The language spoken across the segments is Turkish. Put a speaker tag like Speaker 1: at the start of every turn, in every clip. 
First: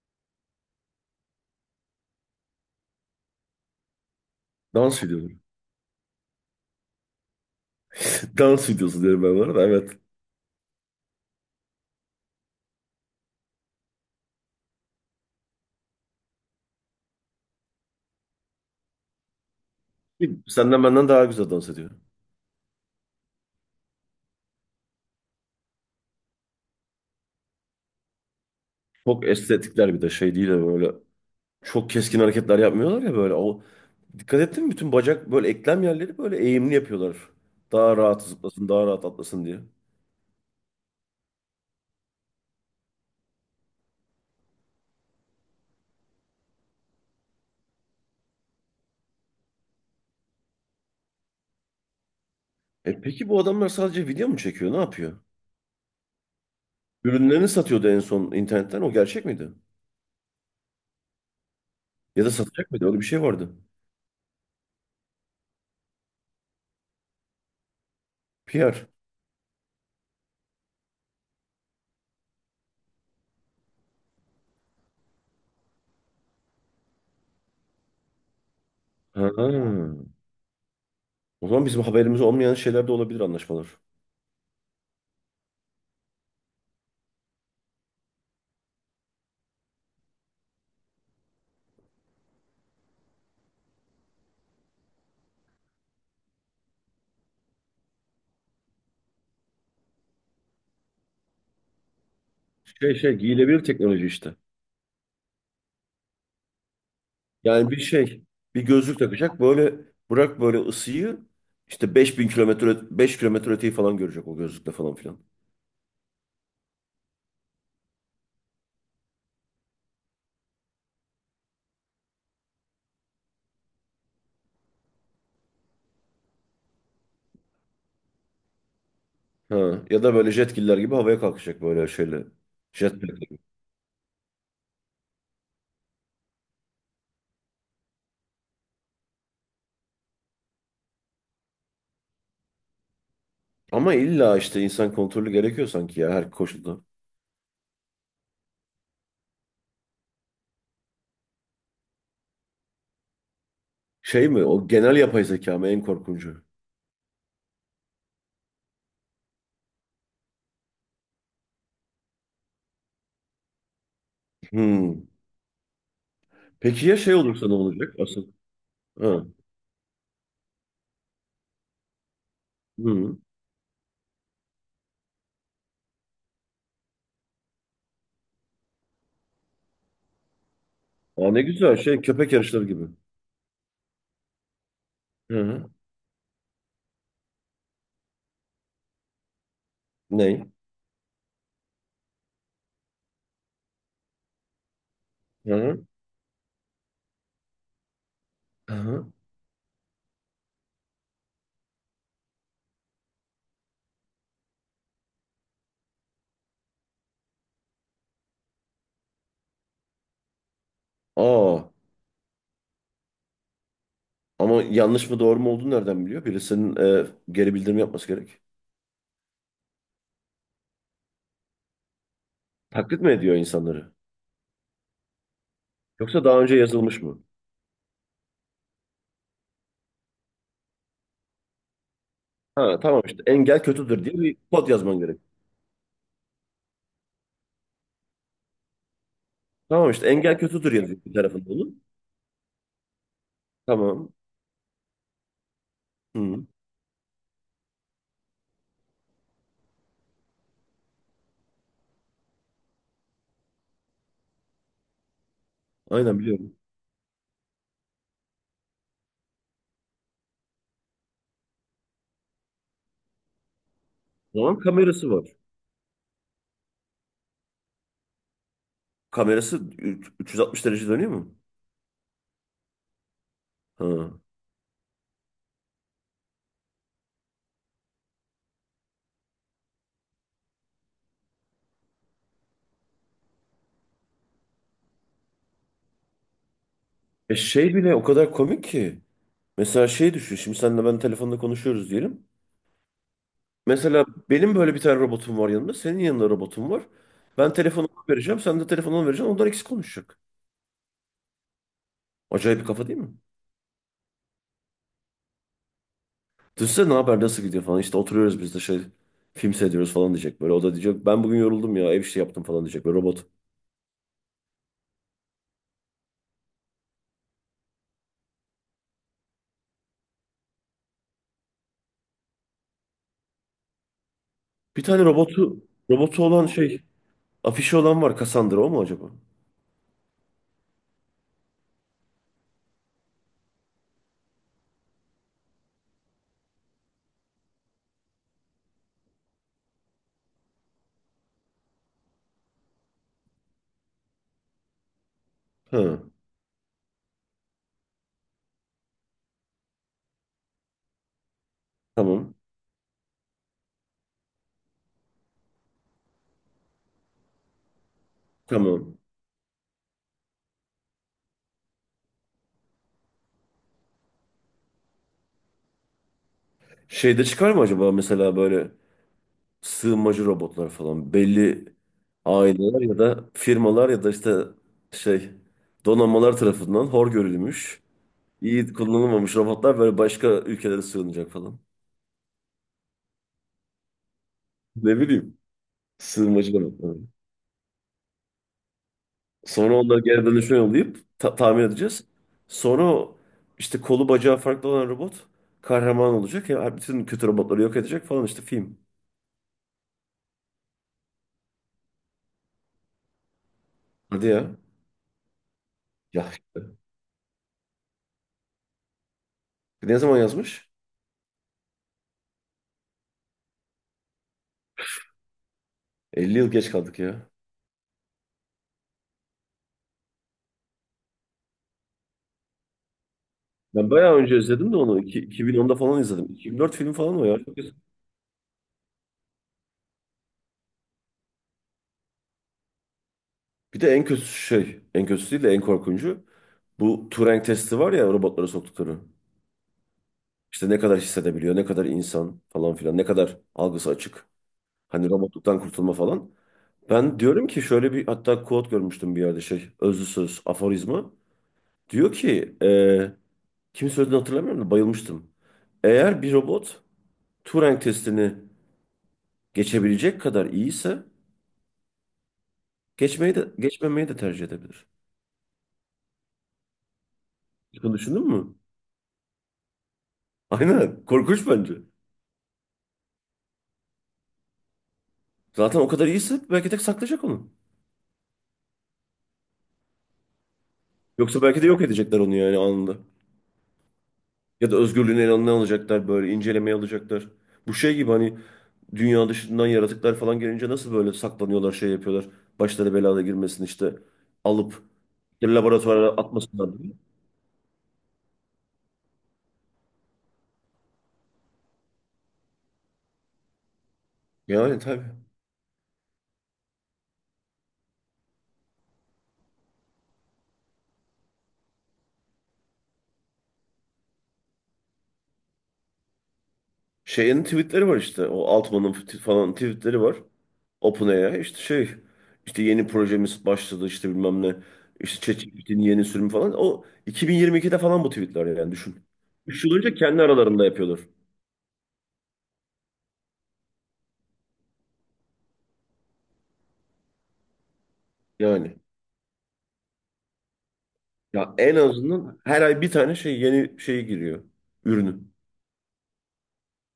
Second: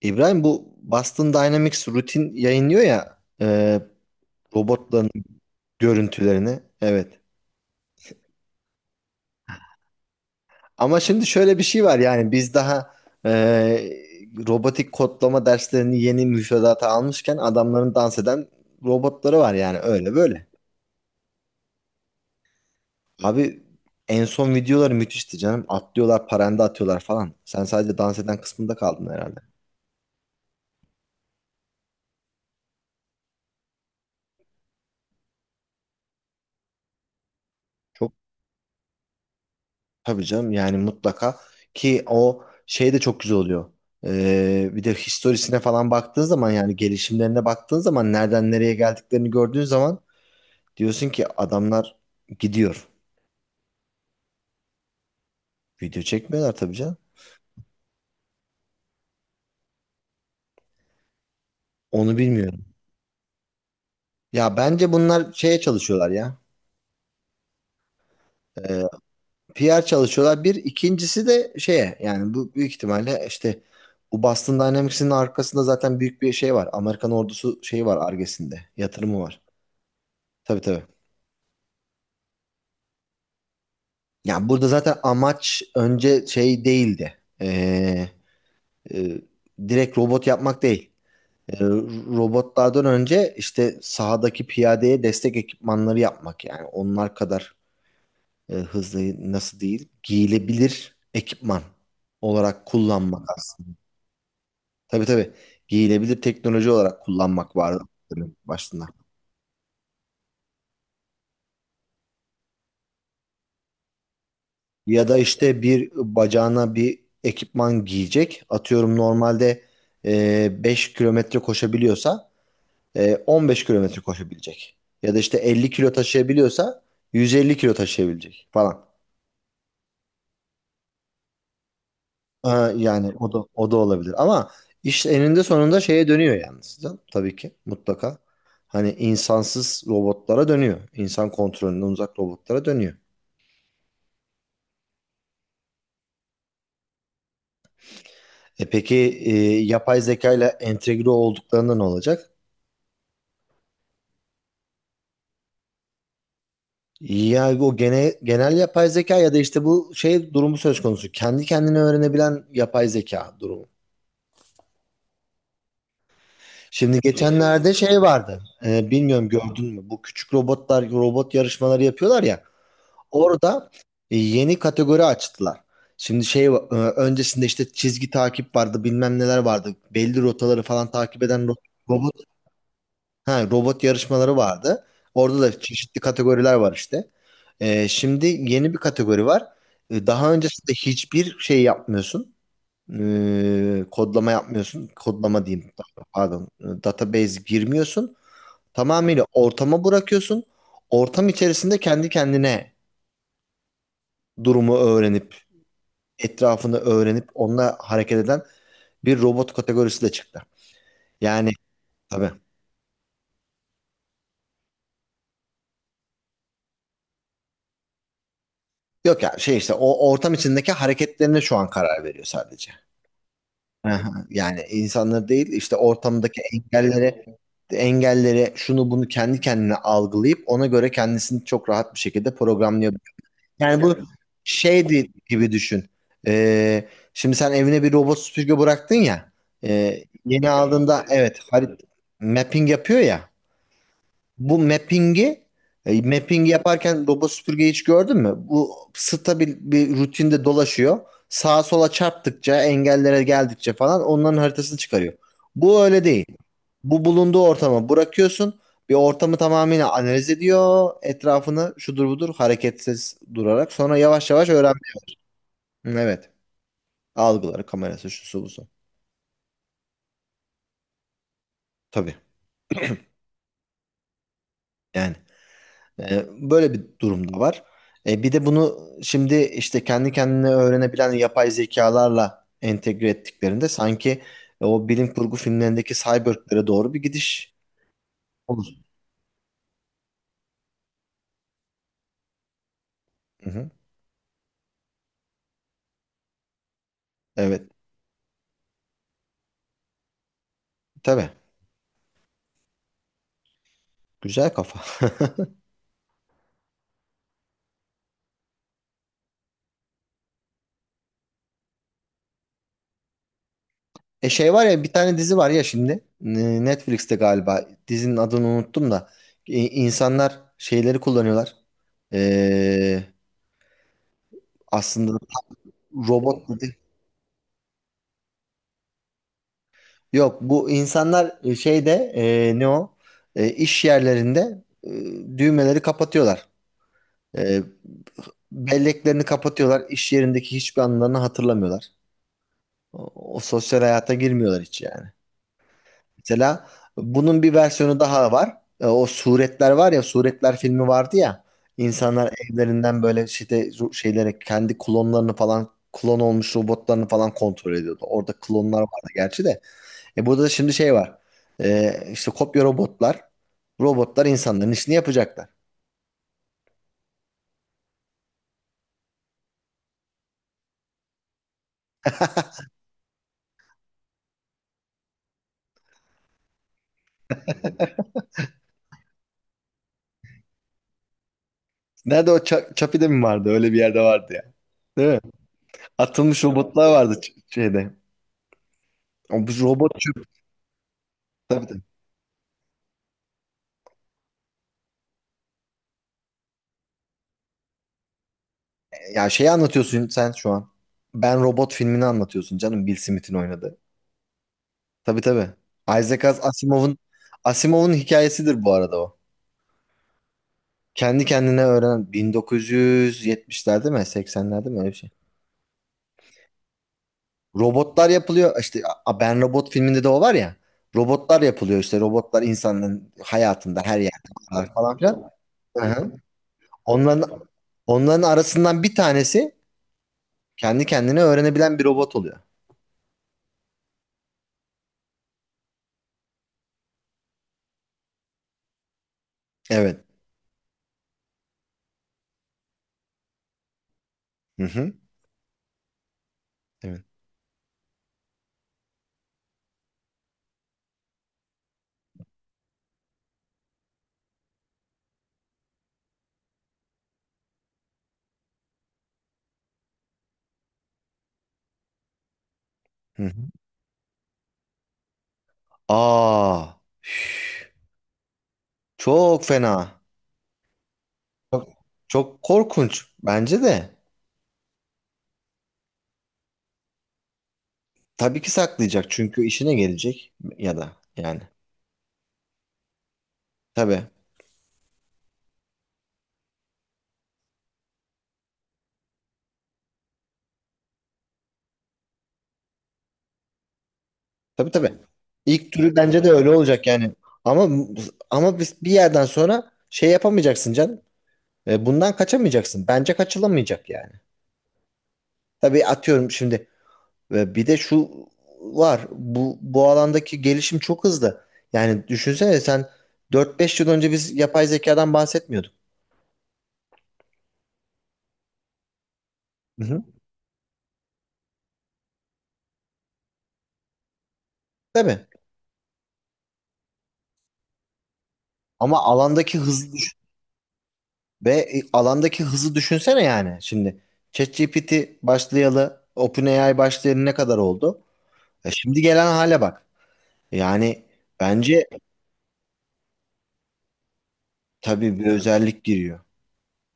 Speaker 1: İbrahim bu Boston Dynamics rutin yayınlıyor ya
Speaker 2: Dans
Speaker 1: robotların
Speaker 2: videoları.
Speaker 1: görüntülerini. Evet.
Speaker 2: Dans videosu diyorum ben buna da evet.
Speaker 1: Ama şimdi şöyle bir şey var yani biz daha e, robotik kodlama derslerini yeni müfredata almışken adamların dans eden robotları var yani öyle böyle.
Speaker 2: Senden benden daha güzel dans ediyor.
Speaker 1: Abi en son videoları müthişti canım. Atlıyorlar, paranda atıyorlar falan. Sen sadece dans eden kısmında kaldın
Speaker 2: Çok
Speaker 1: herhalde.
Speaker 2: estetikler bir de şey değil de böyle çok keskin hareketler yapmıyorlar ya böyle. O, dikkat ettin mi? Bütün bacak böyle eklem yerleri böyle eğimli yapıyorlar. Daha
Speaker 1: Çok
Speaker 2: rahat zıplasın, daha rahat atlasın diye.
Speaker 1: Tabii canım, yani mutlaka ki o şey de çok güzel oluyor. Bir de historisine falan baktığın zaman yani gelişimlerine baktığın zaman nereden nereye geldiklerini gördüğün zaman diyorsun ki adamlar gidiyor.
Speaker 2: E peki bu adamlar sadece video mu çekiyor? Ne yapıyor?
Speaker 1: Video çekmiyorlar tabii canım.
Speaker 2: Ürünlerini satıyordu en son internetten. O gerçek miydi?
Speaker 1: Onu
Speaker 2: Ya da
Speaker 1: bilmiyorum.
Speaker 2: satacak mıydı? Öyle bir şey vardı.
Speaker 1: Ya bence bunlar şeye çalışıyorlar ya. Ee,
Speaker 2: PR.
Speaker 1: PR çalışıyorlar. Bir ikincisi de şeye, yani bu büyük ihtimalle işte bu Boston Dynamics'in arkasında zaten büyük bir şey var. Amerikan ordusu şeyi var Ar-Ge'sinde. Yatırımı
Speaker 2: Ha.
Speaker 1: var. Tabii tabii.
Speaker 2: O zaman bizim haberimiz olmayan şeyler de olabilir, anlaşmalar.
Speaker 1: Ya burada zaten amaç önce şey değildi. E, direkt robot yapmak değil. Ee, Robotlardan önce işte sahadaki piyadeye destek ekipmanları yapmak, yani onlar kadar hızlı nasıl değil, giyilebilir ekipman olarak
Speaker 2: Şey
Speaker 1: kullanmak
Speaker 2: giyilebilir
Speaker 1: aslında.
Speaker 2: teknoloji işte.
Speaker 1: Tabii tabii, giyilebilir teknoloji olarak kullanmak
Speaker 2: Yani bir
Speaker 1: vardı
Speaker 2: şey,
Speaker 1: bölüm
Speaker 2: bir
Speaker 1: başında.
Speaker 2: gözlük takacak böyle, bırak böyle ısıyı işte 5.000 kilometre 5 kilometre öteyi falan görecek o gözlükle falan
Speaker 1: Ya da
Speaker 2: filan.
Speaker 1: işte bir bacağına bir ekipman giyecek. Atıyorum normalde 5 kilometre koşabiliyorsa 15 kilometre koşabilecek. Ya da işte 50 kilo taşıyabiliyorsa 150 kilo taşıyabilecek falan.
Speaker 2: Ha, ya da böyle jetkiller gibi havaya kalkacak böyle şeyle.
Speaker 1: Ha, yani
Speaker 2: Jetpack
Speaker 1: o
Speaker 2: gibi.
Speaker 1: da o da olabilir. Ama iş eninde sonunda şeye dönüyor yalnız. Tabii ki mutlaka. Hani insansız robotlara dönüyor. İnsan kontrolünden uzak robotlara dönüyor.
Speaker 2: Ama illa işte insan kontrolü gerekiyor sanki ya her koşulda.
Speaker 1: E peki e, yapay zeka ile entegre olduklarında ne olacak?
Speaker 2: Şey mi o, genel yapay zeka mı en korkuncu?
Speaker 1: Ya genel yapay zeka ya da işte bu şey durumu söz konusu. Kendi kendine öğrenebilen yapay zeka durumu.
Speaker 2: Hmm. Peki ya
Speaker 1: Şimdi
Speaker 2: şey olursa ne
Speaker 1: geçenlerde
Speaker 2: olacak
Speaker 1: şey
Speaker 2: asıl?
Speaker 1: vardı.
Speaker 2: Ha.
Speaker 1: Bilmiyorum, gördün mü? Bu küçük robotlar robot yarışmaları yapıyorlar ya.
Speaker 2: Hmm.
Speaker 1: Orada yeni kategori açtılar. Şimdi şey, öncesinde işte çizgi takip vardı, bilmem neler vardı. Belli rotaları falan takip
Speaker 2: Aa,
Speaker 1: eden
Speaker 2: ne güzel şey,
Speaker 1: robot
Speaker 2: köpek yarışları gibi.
Speaker 1: ha robot yarışmaları vardı.
Speaker 2: Hı
Speaker 1: Orada da
Speaker 2: hı.
Speaker 1: çeşitli kategoriler var işte. Şimdi yeni bir kategori var. Daha
Speaker 2: Ne?
Speaker 1: öncesinde hiçbir şey yapmıyorsun. Kodlama yapmıyorsun. Kodlama
Speaker 2: Hı
Speaker 1: diyeyim.
Speaker 2: hı.
Speaker 1: Pardon. Database girmiyorsun.
Speaker 2: Hı hı.
Speaker 1: Tamamıyla ortama bırakıyorsun. Ortam içerisinde kendi kendine durumu öğrenip, etrafını öğrenip onunla hareket eden bir robot kategorisi de çıktı. Yani
Speaker 2: Aa.
Speaker 1: tabii.
Speaker 2: Ama yanlış mı doğru mu olduğunu nereden biliyor? Birisinin geri bildirim yapması gerek.
Speaker 1: Yok ya, şey işte o ortam içindeki hareketlerine şu an karar veriyor sadece.
Speaker 2: Taklit mi ediyor insanları?
Speaker 1: Aha, yani insanlar değil, işte
Speaker 2: Yoksa daha
Speaker 1: ortamdaki
Speaker 2: önce yazılmış mı?
Speaker 1: engelleri şunu bunu kendi kendine algılayıp ona göre kendisini çok rahat bir şekilde
Speaker 2: Ha
Speaker 1: programlıyor.
Speaker 2: tamam, işte engel
Speaker 1: Yani bu Yani
Speaker 2: kötüdür diye bir kod yazman
Speaker 1: şeydi
Speaker 2: gerek.
Speaker 1: gibi düşün. Ee, Şimdi sen evine bir robot süpürge bıraktın ya.
Speaker 2: Tamam,
Speaker 1: Ee,
Speaker 2: işte engel
Speaker 1: Yeni
Speaker 2: kötüdür yazıyor
Speaker 1: aldığında,
Speaker 2: bir
Speaker 1: evet,
Speaker 2: tarafında onun.
Speaker 1: mapping yapıyor ya.
Speaker 2: Tamam.
Speaker 1: Bu mapping'i
Speaker 2: Hı,
Speaker 1: Mapping yaparken robot süpürgeyi hiç gördün mü? Bu stabil bir rutinde dolaşıyor. Sağa sola çarptıkça, engellere geldikçe falan onların haritasını çıkarıyor. Bu öyle
Speaker 2: aynen
Speaker 1: değil.
Speaker 2: biliyorum.
Speaker 1: Bu, bulunduğu ortama bırakıyorsun. Bir ortamı tamamıyla analiz ediyor. Etrafını şudur budur hareketsiz durarak. Sonra yavaş
Speaker 2: O
Speaker 1: yavaş
Speaker 2: zaman
Speaker 1: öğrenmeye.
Speaker 2: kamerası var.
Speaker 1: Evet. Algıları, kamerası, şusu busu.
Speaker 2: Kamerası üç- 360 derece dönüyor mu?
Speaker 1: Tabii.
Speaker 2: Ha.
Speaker 1: Yani. E, Böyle bir durum da var. Bir de bunu şimdi işte kendi kendine öğrenebilen yapay zekalarla entegre ettiklerinde sanki o bilim kurgu filmlerindeki cyborglere doğru bir
Speaker 2: E
Speaker 1: gidiş
Speaker 2: şey bile o kadar komik
Speaker 1: olur.
Speaker 2: ki. Mesela şey düşün. Şimdi senle ben telefonda konuşuyoruz diyelim.
Speaker 1: Hı hı.
Speaker 2: Mesela benim böyle bir tane robotum var yanımda. Senin yanında robotum var. Ben
Speaker 1: Evet.
Speaker 2: telefonu vereceğim. Sen de telefonu ona vereceksin. Onlar ikisi konuşacak.
Speaker 1: Tabii.
Speaker 2: Acayip bir kafa değil mi?
Speaker 1: Güzel kafa.
Speaker 2: Düşünsene, ne haber, nasıl gidiyor falan. İşte oturuyoruz biz de şey, film seyrediyoruz falan diyecek böyle. O da diyecek ben bugün yoruldum ya, ev işi yaptım falan diyecek böyle robot.
Speaker 1: Şey var ya, bir tane dizi var ya şimdi, Netflix'te galiba, dizinin adını unuttum da insanlar şeyleri kullanıyorlar. Ee,
Speaker 2: Bir tane
Speaker 1: Aslında
Speaker 2: robotu olan
Speaker 1: robot
Speaker 2: şey, afişi olan var, Cassandra o mu acaba?
Speaker 1: yok, bu insanlar şeyde, e, ne o iş yerlerinde düğmeleri kapatıyorlar. E, Belleklerini kapatıyorlar. İş yerindeki hiçbir anılarını hatırlamıyorlar. O, o sosyal hayata girmiyorlar hiç yani.
Speaker 2: Ha,
Speaker 1: Mesela bunun bir versiyonu daha var. O Suretler var ya, Suretler filmi vardı ya. İnsanlar
Speaker 2: tamam
Speaker 1: evlerinden böyle işte şeylere kendi klonlarını falan, klon olmuş robotlarını falan kontrol ediyordu. Orada klonlar
Speaker 2: tamam.
Speaker 1: vardı gerçi de. Burada da şimdi şey var. İşte kopya robotlar. Robotlar insanların işini yapacaklar.
Speaker 2: Şeyde çıkar mı acaba mesela böyle sığınmacı robotlar falan, belli aileler ya da firmalar ya da işte şey, donanmalar tarafından hor görülmüş, iyi kullanılmamış robotlar böyle başka ülkelere sığınacak falan.
Speaker 1: Nerede o, Çapi'de mi vardı? Öyle bir yerde vardı ya.
Speaker 2: Ne
Speaker 1: Değil mi?
Speaker 2: bileyim,
Speaker 1: Atılmış
Speaker 2: sığınmacı
Speaker 1: robotlar
Speaker 2: robotlar.
Speaker 1: vardı şeyde. O bu
Speaker 2: Sonra
Speaker 1: robot
Speaker 2: onları
Speaker 1: çöp.
Speaker 2: geri dönüşüme yollayıp ta- tamir
Speaker 1: Tabii tabii.
Speaker 2: edeceğiz. Sonra o işte kolu bacağı farklı olan robot kahraman olacak ya, bütün kötü robotları yok edecek falan, işte film.
Speaker 1: Ya şeyi anlatıyorsun sen şu an. Ben Robot filmini anlatıyorsun canım. Bill Smith'in oynadığı.
Speaker 2: Hadi ya.
Speaker 1: Tabii tabii. Isaac
Speaker 2: Ya işte.
Speaker 1: Asimov'un hikayesidir bu arada o.
Speaker 2: Ne zaman yazmış?
Speaker 1: Kendi kendine öğrenen 1970'lerde mi 80'lerde mi öyle bir şey.
Speaker 2: 50 yıl geç kaldık ya.
Speaker 1: Robotlar yapılıyor. İşte Ben Robot filminde de o var ya. Robotlar yapılıyor işte. Robotlar insanların hayatında
Speaker 2: Ben
Speaker 1: her yerde
Speaker 2: bayağı önce izledim
Speaker 1: varlar
Speaker 2: de
Speaker 1: falan
Speaker 2: onu. İki-
Speaker 1: filan.
Speaker 2: 2010'da
Speaker 1: Hı
Speaker 2: falan
Speaker 1: hı.
Speaker 2: izledim. 2004 film falan o
Speaker 1: Onların
Speaker 2: ya. Çok eski.
Speaker 1: onların arasından bir tanesi kendi kendine öğrenebilen bir robot oluyor.
Speaker 2: Bir de en kötü şey, en kötüsü değil de en korkuncu. Bu Turing testi var ya, robotlara soktukları.
Speaker 1: Evet.
Speaker 2: İşte ne kadar hissedebiliyor, ne kadar insan falan filan, ne kadar algısı açık.
Speaker 1: Hı hı.
Speaker 2: Hani robotluktan kurtulma falan.
Speaker 1: Evet.
Speaker 2: Ben diyorum ki şöyle bir, hatta quote görmüştüm bir yerde, şey, özlü söz, aforizma. Diyor ki, kim söylediğini hatırlamıyorum da bayılmıştım. Eğer bir robot Turing testini geçebilecek kadar iyiyse,
Speaker 1: Hı hı.
Speaker 2: geçmeyi de geçmemeyi de tercih edebilir.
Speaker 1: Aa. Üf.
Speaker 2: Hiç bunu düşündün mü?
Speaker 1: Çok fena.
Speaker 2: Aynen. Korkunç
Speaker 1: Çok,
Speaker 2: bence.
Speaker 1: çok korkunç bence de.
Speaker 2: Zaten o kadar iyiyse belki de saklayacak onu.
Speaker 1: Tabii ki saklayacak çünkü işine gelecek ya da yani.
Speaker 2: Yoksa belki de yok edecekler onu yani anında.
Speaker 1: Tabii.
Speaker 2: Ya da özgürlüğünü eline alacaklar, böyle incelemeye alacaklar. Bu şey gibi hani, dünya dışından yaratıklar falan gelince nasıl böyle saklanıyorlar, şey yapıyorlar. Başları belada girmesin işte,
Speaker 1: Tabii
Speaker 2: alıp
Speaker 1: tabii.
Speaker 2: bir
Speaker 1: İlk türü
Speaker 2: laboratuvara
Speaker 1: bence de öyle
Speaker 2: atmasınlar
Speaker 1: olacak
Speaker 2: diye.
Speaker 1: yani. Ama ama biz bir yerden sonra şey yapamayacaksın canım. Bundan kaçamayacaksın. Bence kaçılamayacak yani.
Speaker 2: Yani tabii.
Speaker 1: Tabii, atıyorum şimdi bir de şu var. Bu alandaki gelişim çok hızlı. Yani düşünsene, sen 4-5 yıl önce biz yapay zekadan bahsetmiyorduk.
Speaker 2: Şeyin tweetleri var işte, o Altman'ın t- falan
Speaker 1: Hı
Speaker 2: tweetleri
Speaker 1: hı.
Speaker 2: var. OpenAI işte şey, işte yeni projemiz başladı, işte bilmem ne,
Speaker 1: Değil.
Speaker 2: işte ChatGPT'nin yeni sürümü falan, o 2022'de falan bu tweetler yani, düşün.
Speaker 1: Ama alandaki
Speaker 2: Üç yıl
Speaker 1: hızı
Speaker 2: önce
Speaker 1: düş-
Speaker 2: kendi aralarında yapıyorlar
Speaker 1: ve e, Alandaki hızı düşünsene yani. Şimdi ChatGPT başlayalı, OpenAI başlayalı ne kadar oldu?
Speaker 2: yani.
Speaker 1: Şimdi gelen hale bak. Yani
Speaker 2: Ya en
Speaker 1: bence
Speaker 2: azından her ay bir tane şey, yeni şey giriyor,
Speaker 1: tabii
Speaker 2: ürünü.
Speaker 1: bir özellik giriyor.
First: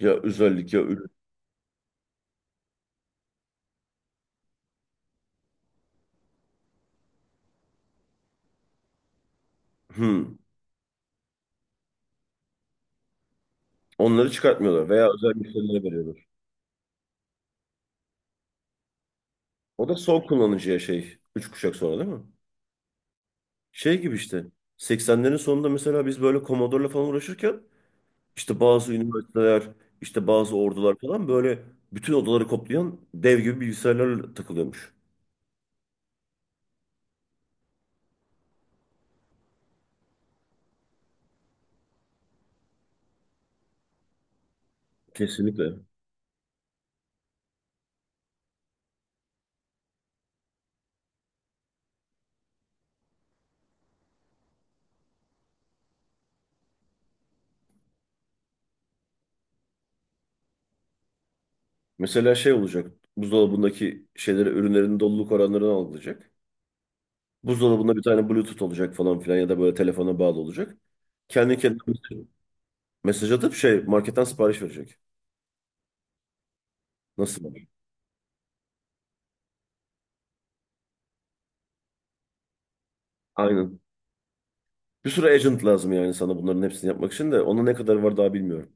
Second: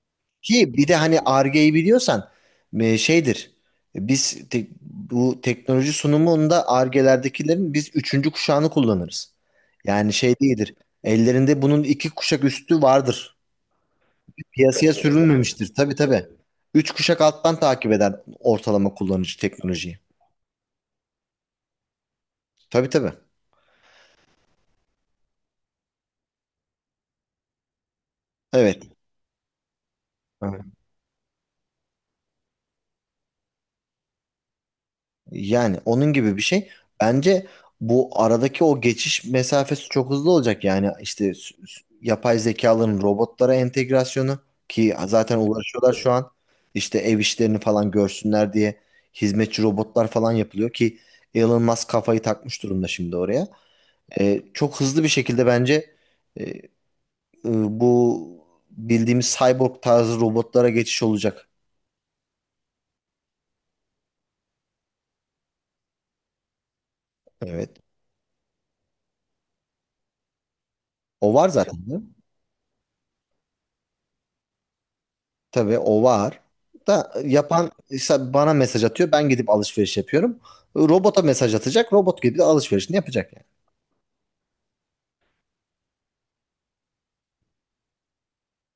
Speaker 2: Ya
Speaker 1: Ki
Speaker 2: özellik ya
Speaker 1: bir de
Speaker 2: ürün.
Speaker 1: hani Ar-Ge'yi biliyorsan şeydir. Bu teknoloji sunumunda Ar-Ge'lerdekilerin biz üçüncü kuşağını kullanırız. Yani şey
Speaker 2: Hmm.
Speaker 1: değildir. Ellerinde bunun iki kuşak üstü vardır.
Speaker 2: Onları çıkartmıyorlar
Speaker 1: Piyasaya
Speaker 2: veya özel
Speaker 1: sürülmemiştir.
Speaker 2: müşterilere
Speaker 1: Tabii tabii.
Speaker 2: veriyorlar.
Speaker 1: Üç kuşak alttan takip eder ortalama kullanıcı
Speaker 2: O da
Speaker 1: teknolojiyi.
Speaker 2: son kullanıcıya şey 3 kuşak sonra değil mi?
Speaker 1: Tabii tabii.
Speaker 2: Şey gibi işte, 80'lerin sonunda mesela biz böyle Commodore'la falan uğraşırken, İşte
Speaker 1: Evet.
Speaker 2: bazı üniversiteler, işte bazı ordular falan böyle bütün odaları koplayan dev gibi bilgisayarlarla takılıyormuş.
Speaker 1: Yani onun gibi bir şey. Bence bu aradaki o geçiş mesafesi çok hızlı olacak. Yani işte yapay zekaların robotlara entegrasyonu, ki zaten
Speaker 2: Kesinlikle.
Speaker 1: uğraşıyorlar şu an. İşte ev işlerini falan görsünler diye hizmetçi robotlar falan yapılıyor, ki Elon Musk kafayı takmış durumda şimdi oraya. Çok hızlı bir şekilde bence e, e, bu bildiğimiz cyborg tarzı robotlara geçiş olacak.
Speaker 2: Mesela şey olacak. Buzdolabındaki şeyleri, ürünlerin doluluk oranlarını algılayacak.
Speaker 1: Evet.
Speaker 2: Buzdolabında bir tane Bluetooth olacak falan filan ya da böyle telefona bağlı olacak.
Speaker 1: O var
Speaker 2: Kendi kendine
Speaker 1: zaten.
Speaker 2: mesaj atıp şey marketten sipariş verecek.
Speaker 1: Tabii o var. Da
Speaker 2: Nasıl?
Speaker 1: yapan işte bana mesaj atıyor. Ben gidip alışveriş yapıyorum. Robota mesaj atacak. Robot gibi de alışverişini yapacak yani?
Speaker 2: Aynen. Bir sürü agent lazım yani sana, bunların hepsini yapmak için de ona ne kadar var daha bilmiyorum.